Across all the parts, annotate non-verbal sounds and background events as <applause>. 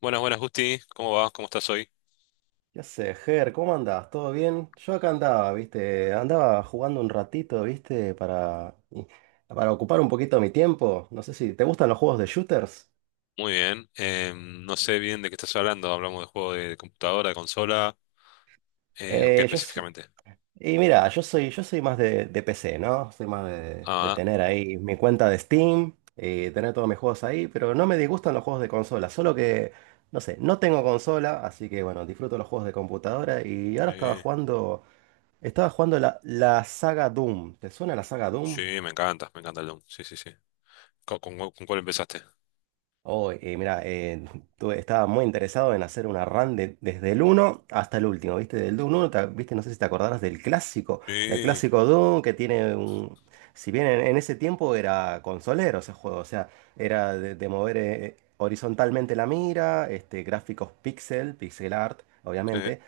Buenas, buenas, Justi. ¿Cómo vas? ¿Cómo estás hoy? Ya sé, Ger, ¿cómo andás? ¿Todo bien? Yo acá andaba, ¿viste? Andaba jugando un ratito, ¿viste? Para ocupar un poquito mi tiempo. No sé si te gustan los juegos de shooters. Muy bien. No sé bien de qué estás hablando. ¿Hablamos de juego de computadora, de consola? ¿O qué Eh, yo s- específicamente? y mira, yo soy más de PC, ¿no? Soy más de Ah, tener ahí mi cuenta de Steam y tener todos mis juegos ahí, pero no me disgustan los juegos de consola, solo que, no sé, no tengo consola, así que bueno, disfruto los juegos de computadora y ahora estaba sí. jugando, estaba jugando la saga Doom. ¿Te suena la saga Doom? Sí, me encanta el Doom. Sí, sí, sí. ¿Con cuál empezaste? Mira, estaba muy interesado en hacer una run desde el uno hasta el último, ¿viste? Del uno, ¿viste? No sé si te acordarás del clásico, el Sí, clásico Doom que tiene un... Si bien en ese tiempo era consolero ese juego, o sea, era de mover horizontalmente la mira, este, gráficos pixel, pixel art, sí. obviamente.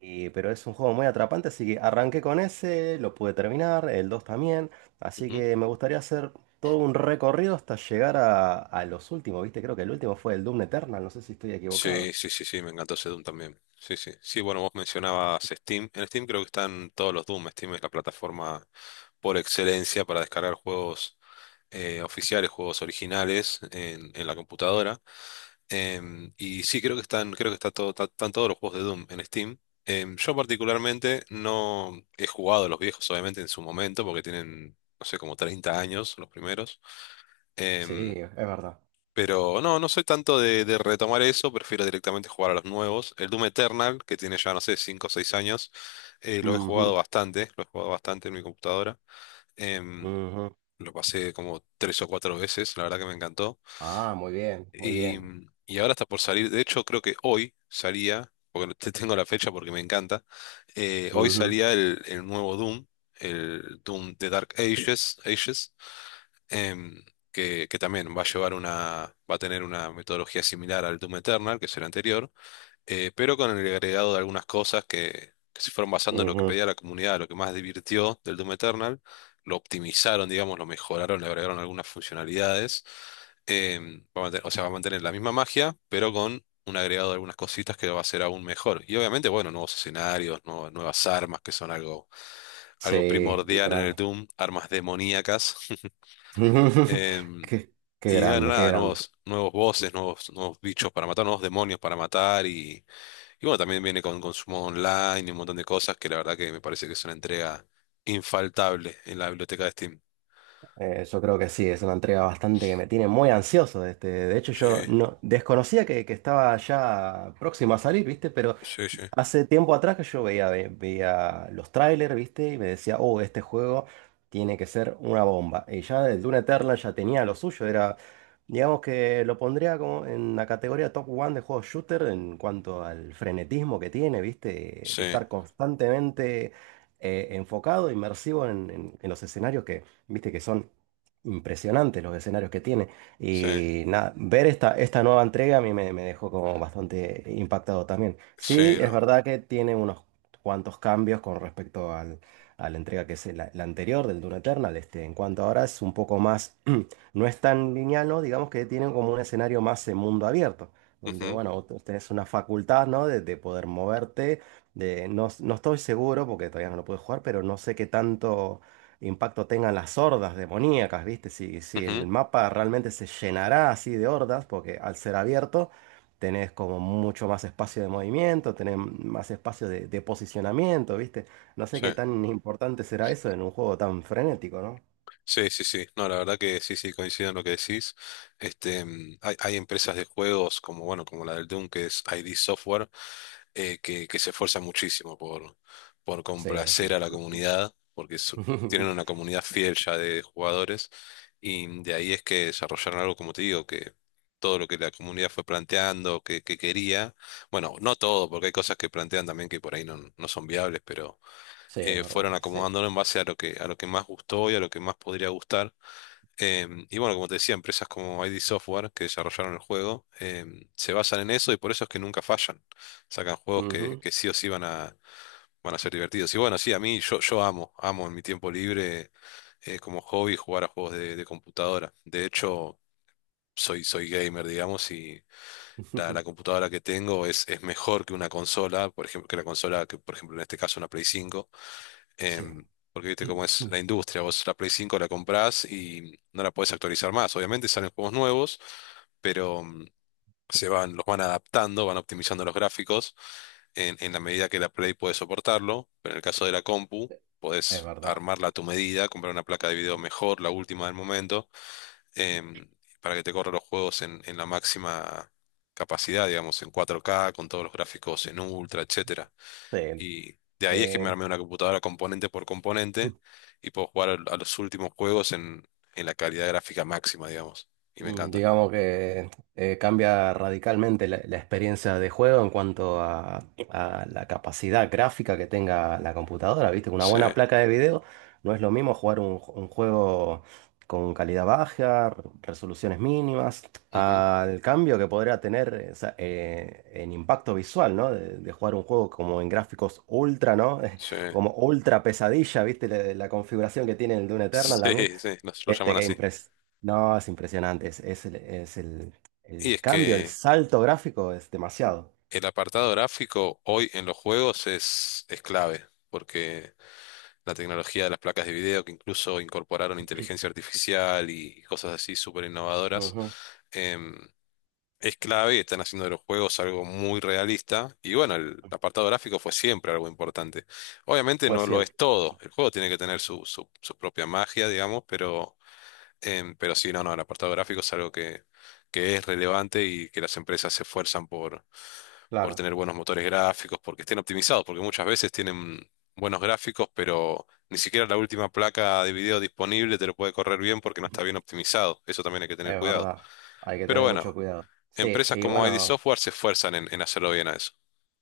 Pero es un juego muy atrapante, así que arranqué con ese, lo pude terminar, el 2 también. Así Ujú. que me gustaría hacer todo un recorrido hasta llegar a los últimos, ¿viste? Creo que el último fue el Doom Eternal, no sé si estoy Sí, equivocado. sí, sí, sí, me encantó ese Doom también. Sí, sí. Sí, bueno, vos mencionabas Steam. En Steam creo que están todos los Doom. Steam es la plataforma por excelencia para descargar juegos oficiales, juegos originales en, la computadora. Y sí, creo que están, creo que está todo, están todos los juegos de Doom en Steam. Yo particularmente no he jugado a los viejos, obviamente, en su momento, porque tienen, no sé, como 30 años los primeros. Sí, Em, es verdad. pero no, no soy tanto de retomar eso, prefiero directamente jugar a los nuevos. El Doom Eternal, que tiene ya, no sé, 5 o 6 años, lo he jugado Ujú, bastante, lo he jugado bastante en mi computadora. Em, ujú. lo pasé como 3 o 4 veces, la verdad que me encantó. Ah, muy bien, muy Y, bien. y ahora está por salir, de hecho creo que hoy salía, porque te <laughs> tengo la fecha porque me encanta, hoy Ujú, salía el nuevo Doom, el Doom de Dark Ages, em, que, también va a llevar una, va a tener una metodología similar al Doom Eternal, que es el anterior, pero con el agregado de algunas cosas que, se fueron basando en lo que ujú. pedía la comunidad, lo que más divirtió del Doom Eternal, lo optimizaron, digamos, lo mejoraron, le agregaron algunas funcionalidades. O sea, va a mantener la misma magia, pero con un agregado de algunas cositas que lo va a hacer aún mejor. Y obviamente, bueno, nuevos escenarios, nuevas armas, que son algo, Sí, primordial en el literal. Doom, armas demoníacas. <laughs> <laughs> Em, Qué, qué y bueno, grande, qué nada, grande. nuevos, bosses, nuevos, bichos para matar, nuevos demonios para matar y bueno, también viene con consumo online y un montón de cosas que la verdad que me parece que es una entrega infaltable en la biblioteca de Steam. Yo creo que sí, es una entrega bastante que me tiene muy ansioso. Este, de hecho, Sí, yo no desconocía que estaba ya próxima a salir, ¿viste? Pero sí, sí, hace tiempo atrás que yo veía los trailers, ¿viste? Y me decía, oh, este juego tiene que ser una bomba. Y ya el Dune Eternal ya tenía lo suyo, era, digamos que lo pondría como en la categoría top one de juegos shooter en cuanto al frenetismo que tiene, ¿viste? sí, De estar constantemente enfocado, inmersivo en los escenarios que, ¿viste? Que son impresionantes los escenarios que tiene. sí, Y nada, ver esta nueva entrega a mí me, me dejó como bastante impactado también. Sí, sí, es no. verdad que tiene unos cuantos cambios con respecto al, a la entrega que es la anterior del Dune Eternal. Este, en cuanto ahora es un poco más, <clears throat> no es tan lineal, ¿no? Digamos que tienen como un escenario más en mundo abierto, donde, Ujú, bueno, vos tenés una facultad, ¿no? De poder moverte. De, no, no estoy seguro porque todavía no lo pude jugar, pero no sé qué tanto impacto tengan las hordas demoníacas, ¿viste? Si, si el ujú, mapa realmente se llenará así de hordas, porque al ser abierto tenés como mucho más espacio de movimiento, tenés más espacio de posicionamiento, ¿viste? No sé sí. qué tan importante será eso en un juego tan frenético, ¿no? Sí, sí, sí. No, la verdad que sí, sí, coincido en lo que decís. Este, hay, empresas de juegos como, bueno, como la del Doom, que es ID Software. Que se esfuerzan muchísimo por, Sí, sí. complacer a la comunidad, porque tienen una <laughs> comunidad fiel ya de jugadores, y de ahí es que desarrollaron algo, como te digo, que todo lo que la comunidad fue planteando, que, quería, bueno, no todo, porque hay cosas que plantean también que por ahí no, no son viables, pero Sí, es fueron verdad, sí. acomodándolo en base a lo que más gustó y a lo que más podría gustar. Y bueno, como te decía, empresas como ID Software, que desarrollaron el juego, se basan en eso y por eso es que nunca fallan. Sacan juegos que, Ujú. Sí o sí van a, ser divertidos. Y bueno, sí, a mí yo, amo, en mi tiempo libre, como hobby jugar a juegos de, computadora. De hecho, soy, gamer, digamos, y la, <laughs> computadora que tengo es, mejor que una consola, por ejemplo, que la consola que, por ejemplo, en este caso una Play 5, Sí, em, porque viste cómo <clears throat> es la industria, vos la Play 5 la comprás y no la podés actualizar más. Obviamente salen juegos nuevos, pero se van, los van adaptando, van optimizando los gráficos en, la medida que la Play puede soportarlo, pero en el caso de la compu, es podés verdad. armarla a tu medida, comprar una placa de video mejor, la última del momento, em, para que te corra los juegos en, la máxima capacidad, digamos, en 4K, con todos los gráficos en ultra, etcétera. Sí. Y de ahí es que me Eh, armé una computadora componente por componente <laughs> y puedo jugar los últimos juegos en, la calidad gráfica máxima, digamos. Y me encanta. digamos que cambia radicalmente la experiencia de juego en cuanto a la capacidad gráfica que tenga la computadora, ¿viste? Una Sí, buena placa de video no es lo mismo jugar un juego con calidad baja, resoluciones mínimas, ujú, al cambio que podría tener o sea, en impacto visual, ¿no? De jugar un juego como en gráficos ultra, ¿no? sí, <laughs> Como ultra pesadilla, ¿viste? La configuración que tiene el Dune <laughs> Eternal también sí, sí, nos lo este llaman así. Game Press. No, es impresionante. Y El es cambio, el que salto gráfico es demasiado. el apartado gráfico hoy en los juegos es, clave, porque la tecnología de las placas de video, que incluso incorporaron inteligencia artificial y cosas así súper innovadoras, Ujú. es clave, están haciendo de los juegos algo muy realista y bueno, el apartado gráfico fue siempre algo importante. Obviamente Pues no lo es siempre, todo, el juego tiene que tener su, propia magia, digamos, pero, pero sí, no, no, el apartado gráfico es algo que, es relevante y que las empresas se esfuerzan por, claro. tener buenos motores gráficos, porque estén optimizados, porque muchas veces tienen buenos gráficos, pero ni siquiera la última placa de video disponible te lo puede correr bien porque no está bien <laughs> optimizado, eso también hay que tener Es cuidado. verdad. Hay que Pero tener mucho bueno, cuidado. Sí, empresas y como ID bueno. Software se esfuerzan en, hacerlo bien a eso.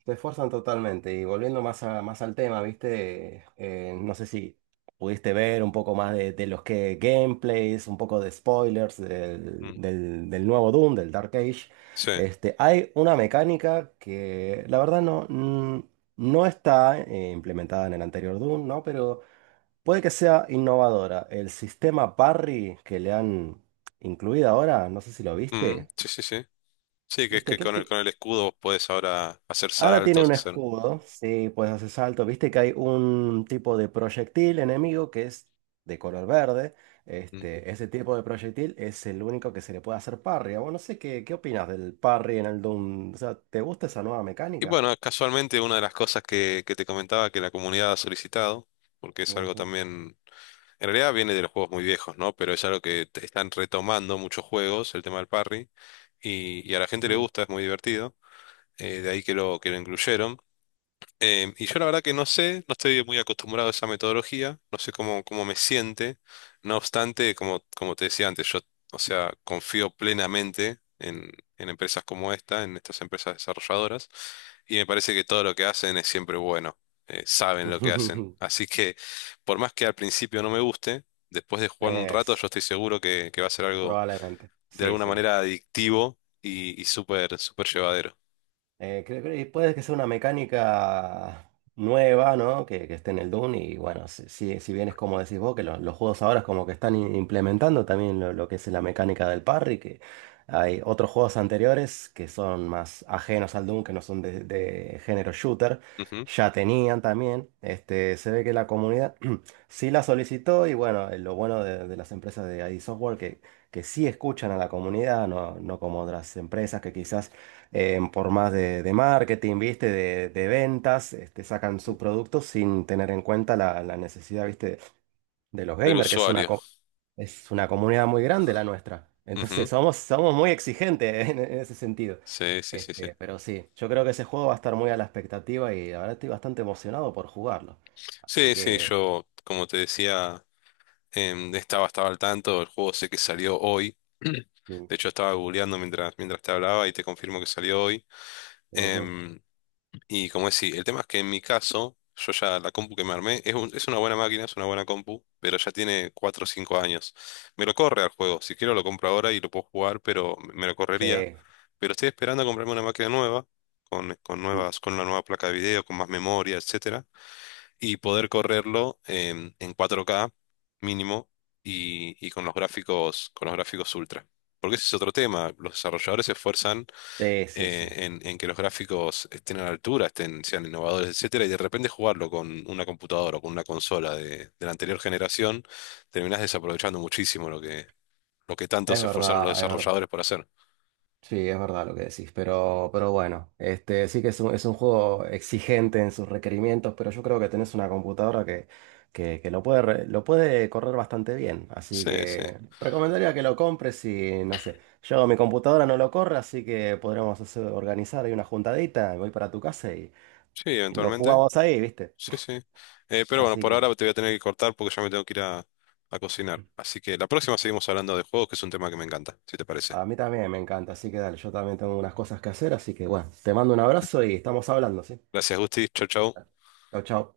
Te esfuerzan totalmente. Y volviendo más, más al tema, ¿viste? No sé si pudiste ver un poco más de los que gameplays, un poco de spoilers del, Mm. Del nuevo Doom, del Dark Age. Sí. Este, hay una mecánica que la verdad no, no está implementada en el anterior Doom, ¿no? Pero puede que sea innovadora. El sistema parry que le han incluido ahora, no sé si lo Mm, viste. sí, sí, sí. Sí, que es ¿Viste? que con el, escudo vos podés ahora hacer Ahora tiene saltos, un hacer. escudo, sí, puedes hacer salto. Viste que hay un tipo de proyectil enemigo que es de color verde. Mm. Este, ese tipo de proyectil es el único que se le puede hacer parry. Bueno, no sé qué, qué opinas del parry en el Doom. O sea, ¿te gusta esa nueva Y mecánica? bueno, casualmente una de las cosas que, te comentaba que la comunidad ha solicitado, porque es algo Ujú. también. En realidad viene de los juegos muy viejos, ¿no? Pero es algo que te están retomando muchos juegos, el tema del parry, y, a la gente le Mm. gusta, es muy divertido. De ahí que lo, incluyeron. Y yo la verdad que no sé, no estoy muy acostumbrado a esa metodología, no sé cómo, me siente. No obstante, como, te decía antes, yo, o sea, confío plenamente en, empresas como esta, en estas empresas desarrolladoras, y me parece que todo lo que hacen es siempre bueno, saben lo que hacen. <laughs> Así que, por más que al principio no me guste, después de jugar un rato, Es, yo estoy seguro que, va a ser algo probablemente. de Sí, alguna sí. manera adictivo y, súper, súper llevadero. Creo que puede que sea una mecánica nueva, ¿no? Que esté en el Dune y bueno, si, si si bien es como decís vos, que los juegos ahora es como que están implementando también lo que es la mecánica del parry, que hay otros juegos anteriores que son más ajenos al Dune, que no son de género shooter, ya tenían también, este, se ve que la comunidad <clears throat> sí la solicitó y bueno, lo bueno de las empresas de ID Software que sí escuchan a la comunidad, no, no como otras empresas que quizás por más de marketing, ¿viste? De ventas, este, sacan su Ujú. producto sin tener en cuenta la necesidad, ¿viste? De los Del gamers, que es una, usuario. Es una comunidad muy grande la nuestra. Entonces somos muy exigentes <laughs> en ese sentido. Sí, sí, sí, sí. Este, pero sí, yo creo que ese juego va a estar muy a la expectativa y la verdad estoy bastante emocionado por jugarlo. Así Sí, sí, que... yo, como te decía, estaba, al tanto, el juego sé que salió hoy. <clears throat> mm, De hecho, estaba googleando mientras, te hablaba y te confirmo que salió hoy. ujú, Em, y como decía, el tema es que en mi caso, yo ya la compu que me armé es una buena máquina, es una buena compu, pero ya tiene 4 o 5 años. Me lo corre al juego, si quiero lo compro ahora y lo puedo jugar, pero me lo sí, correría. Pero estoy esperando a comprarme una máquina nueva, mm, con una nueva placa de video, con más memoria, etc. y poder correrlo en, 4K mínimo y, con los gráficos, ultra. Porque ese es otro tema. Los desarrolladores se esfuerzan sí, sí, sí. En, que los gráficos estén a la altura, estén, sean innovadores, etcétera, y de repente jugarlo con una computadora o con una consola de, la anterior generación, terminás desaprovechando muchísimo lo que, tanto Es se esforzaron los verdad, es verdad. desarrolladores por hacer. Sí, es verdad lo que decís, pero bueno, este, sí que es un juego exigente en sus requerimientos, pero yo creo que tenés una computadora que, que lo puede, lo puede correr bastante bien, así Sí, sí. que recomendaría que lo compres y no sé, yo mi computadora no lo corre, así que podremos hacer- organizar ahí una juntadita, voy para tu casa Sí, y lo eventualmente. jugamos ahí, ¿viste? Sí, sí. Pero bueno, Así por que ahora te voy a tener que cortar porque ya me tengo que ir a, cocinar. Así que la próxima seguimos hablando de juegos, que es un tema que me encanta, si te parece. a mí también me encanta, así que dale, yo también tengo unas cosas que hacer, así que bueno, te mando un abrazo y estamos hablando, ¿sí? Gracias, Gusti. Chau, chau. Chau, chau.